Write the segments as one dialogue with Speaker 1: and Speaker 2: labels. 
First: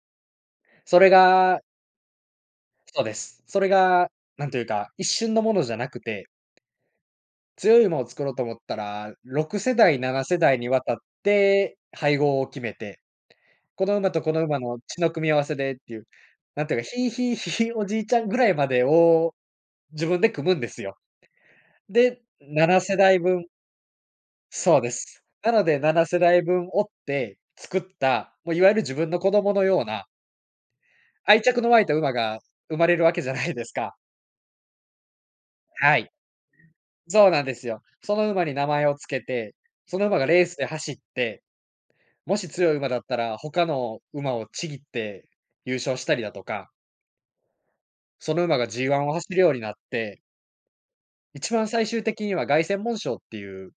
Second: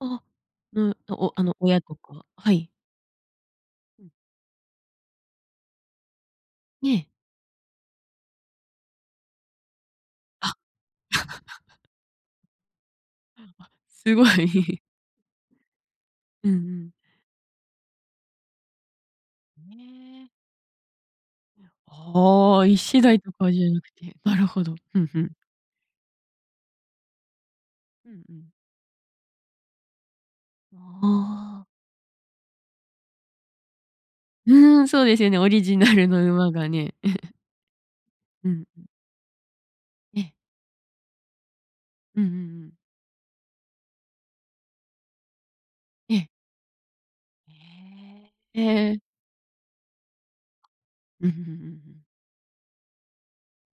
Speaker 1: あ、の、
Speaker 2: それ
Speaker 1: お、あの
Speaker 2: が
Speaker 1: 親とかはい。
Speaker 2: そうです。それ
Speaker 1: うん。
Speaker 2: が、なんというか、一瞬のものじゃなくて、
Speaker 1: ええ。
Speaker 2: 強い馬を作ろうと思ったら、6世代、ななせ
Speaker 1: あ。
Speaker 2: だいに渡って 配合を決めて、
Speaker 1: あ、
Speaker 2: この馬
Speaker 1: す
Speaker 2: と
Speaker 1: ご
Speaker 2: この馬の
Speaker 1: い。
Speaker 2: 血の組み合わせでっていう、
Speaker 1: うんう
Speaker 2: なんていうか、
Speaker 1: ん。
Speaker 2: ひい、ひい、ひいおじいちゃんぐらいまでを自分
Speaker 1: ええ。
Speaker 2: で組むんですよ。
Speaker 1: いや、
Speaker 2: で、
Speaker 1: ああ、
Speaker 2: な
Speaker 1: いっ
Speaker 2: なせ
Speaker 1: せだ
Speaker 2: だい
Speaker 1: いと
Speaker 2: 分
Speaker 1: かじゃなくて。なるほど。
Speaker 2: そうで
Speaker 1: ふんふ
Speaker 2: す。
Speaker 1: ん。
Speaker 2: なので7世代分追って作っ
Speaker 1: うんう
Speaker 2: た、
Speaker 1: ん。
Speaker 2: もういわゆる自分の子供のような愛
Speaker 1: あ
Speaker 2: 着
Speaker 1: あ。
Speaker 2: の湧いた馬が生まれるわけじゃないですか。
Speaker 1: うん、そうですよね。オリジナ
Speaker 2: は
Speaker 1: ル
Speaker 2: い。
Speaker 1: の馬がね。
Speaker 2: そう なんですよ。その馬
Speaker 1: う
Speaker 2: に
Speaker 1: ん
Speaker 2: 名
Speaker 1: うん。
Speaker 2: 前をつけて、その馬
Speaker 1: え
Speaker 2: が
Speaker 1: え。
Speaker 2: レースで走って、
Speaker 1: うんうんう
Speaker 2: もし強
Speaker 1: ん。
Speaker 2: い馬だったら、他の馬をちぎって優勝した
Speaker 1: え
Speaker 2: り
Speaker 1: え。
Speaker 2: だとか。
Speaker 1: え
Speaker 2: その馬
Speaker 1: え、
Speaker 2: がジー
Speaker 1: え
Speaker 2: ワ
Speaker 1: え。
Speaker 2: ンを走るようになって
Speaker 1: うふんふ
Speaker 2: 一
Speaker 1: ん
Speaker 2: 番最
Speaker 1: ふん。
Speaker 2: 終的には、凱旋門賞っていう、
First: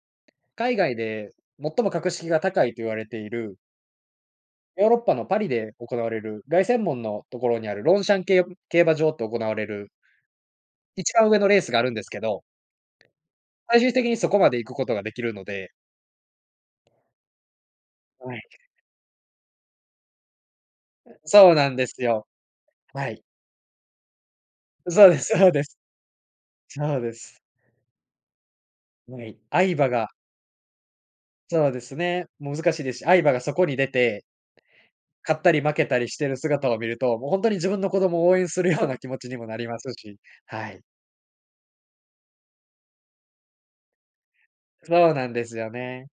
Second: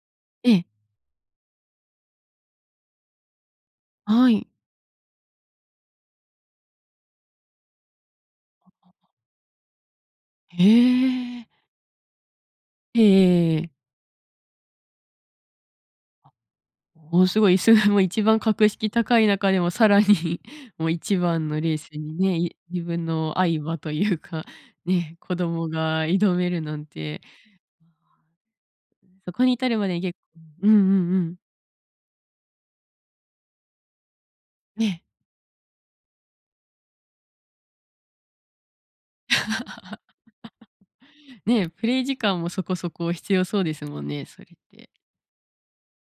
Speaker 1: ええ。
Speaker 2: 海外で最も格式が高いと言われている
Speaker 1: はい。
Speaker 2: ヨーロッパのパリで行われる、凱旋門のところにあるロンシャンけい
Speaker 1: あ
Speaker 2: 競
Speaker 1: あ、
Speaker 2: 馬
Speaker 1: あ。
Speaker 2: 場で行われる
Speaker 1: へ
Speaker 2: 一番上
Speaker 1: え。
Speaker 2: のレースがあるんですけど
Speaker 1: ええええええ。
Speaker 2: 最終的にそこまで行くことができるので。
Speaker 1: あ、おお、凄いそれはもう一
Speaker 2: は
Speaker 1: 番
Speaker 2: い。
Speaker 1: 格式高い中でもさらに、もう一番
Speaker 2: そう
Speaker 1: の
Speaker 2: な
Speaker 1: レ
Speaker 2: ん
Speaker 1: ー
Speaker 2: で
Speaker 1: ス
Speaker 2: す
Speaker 1: に
Speaker 2: よ。
Speaker 1: ね、い、自分
Speaker 2: はい。
Speaker 1: の愛馬というか、
Speaker 2: そう
Speaker 1: ね、
Speaker 2: で
Speaker 1: 子
Speaker 2: すそうです。
Speaker 1: 供が挑めるなん
Speaker 2: そうで
Speaker 1: て。
Speaker 2: す。
Speaker 1: ああ。うん、
Speaker 2: は
Speaker 1: そ
Speaker 2: い、
Speaker 1: こに至
Speaker 2: 愛
Speaker 1: るま
Speaker 2: 馬
Speaker 1: でに
Speaker 2: が
Speaker 1: 結構うんうんうん。
Speaker 2: そうですね、難しいですし、愛馬がそこに出て
Speaker 1: ええ。
Speaker 2: 勝ったり負けたりしてる姿を見ると、もうほんとに自分の子供を応援するような気持ちにもなりますし、はい。
Speaker 1: ね、プレイ時間もそこそこ必要そうですもんね、それって。
Speaker 2: そうなんですよね。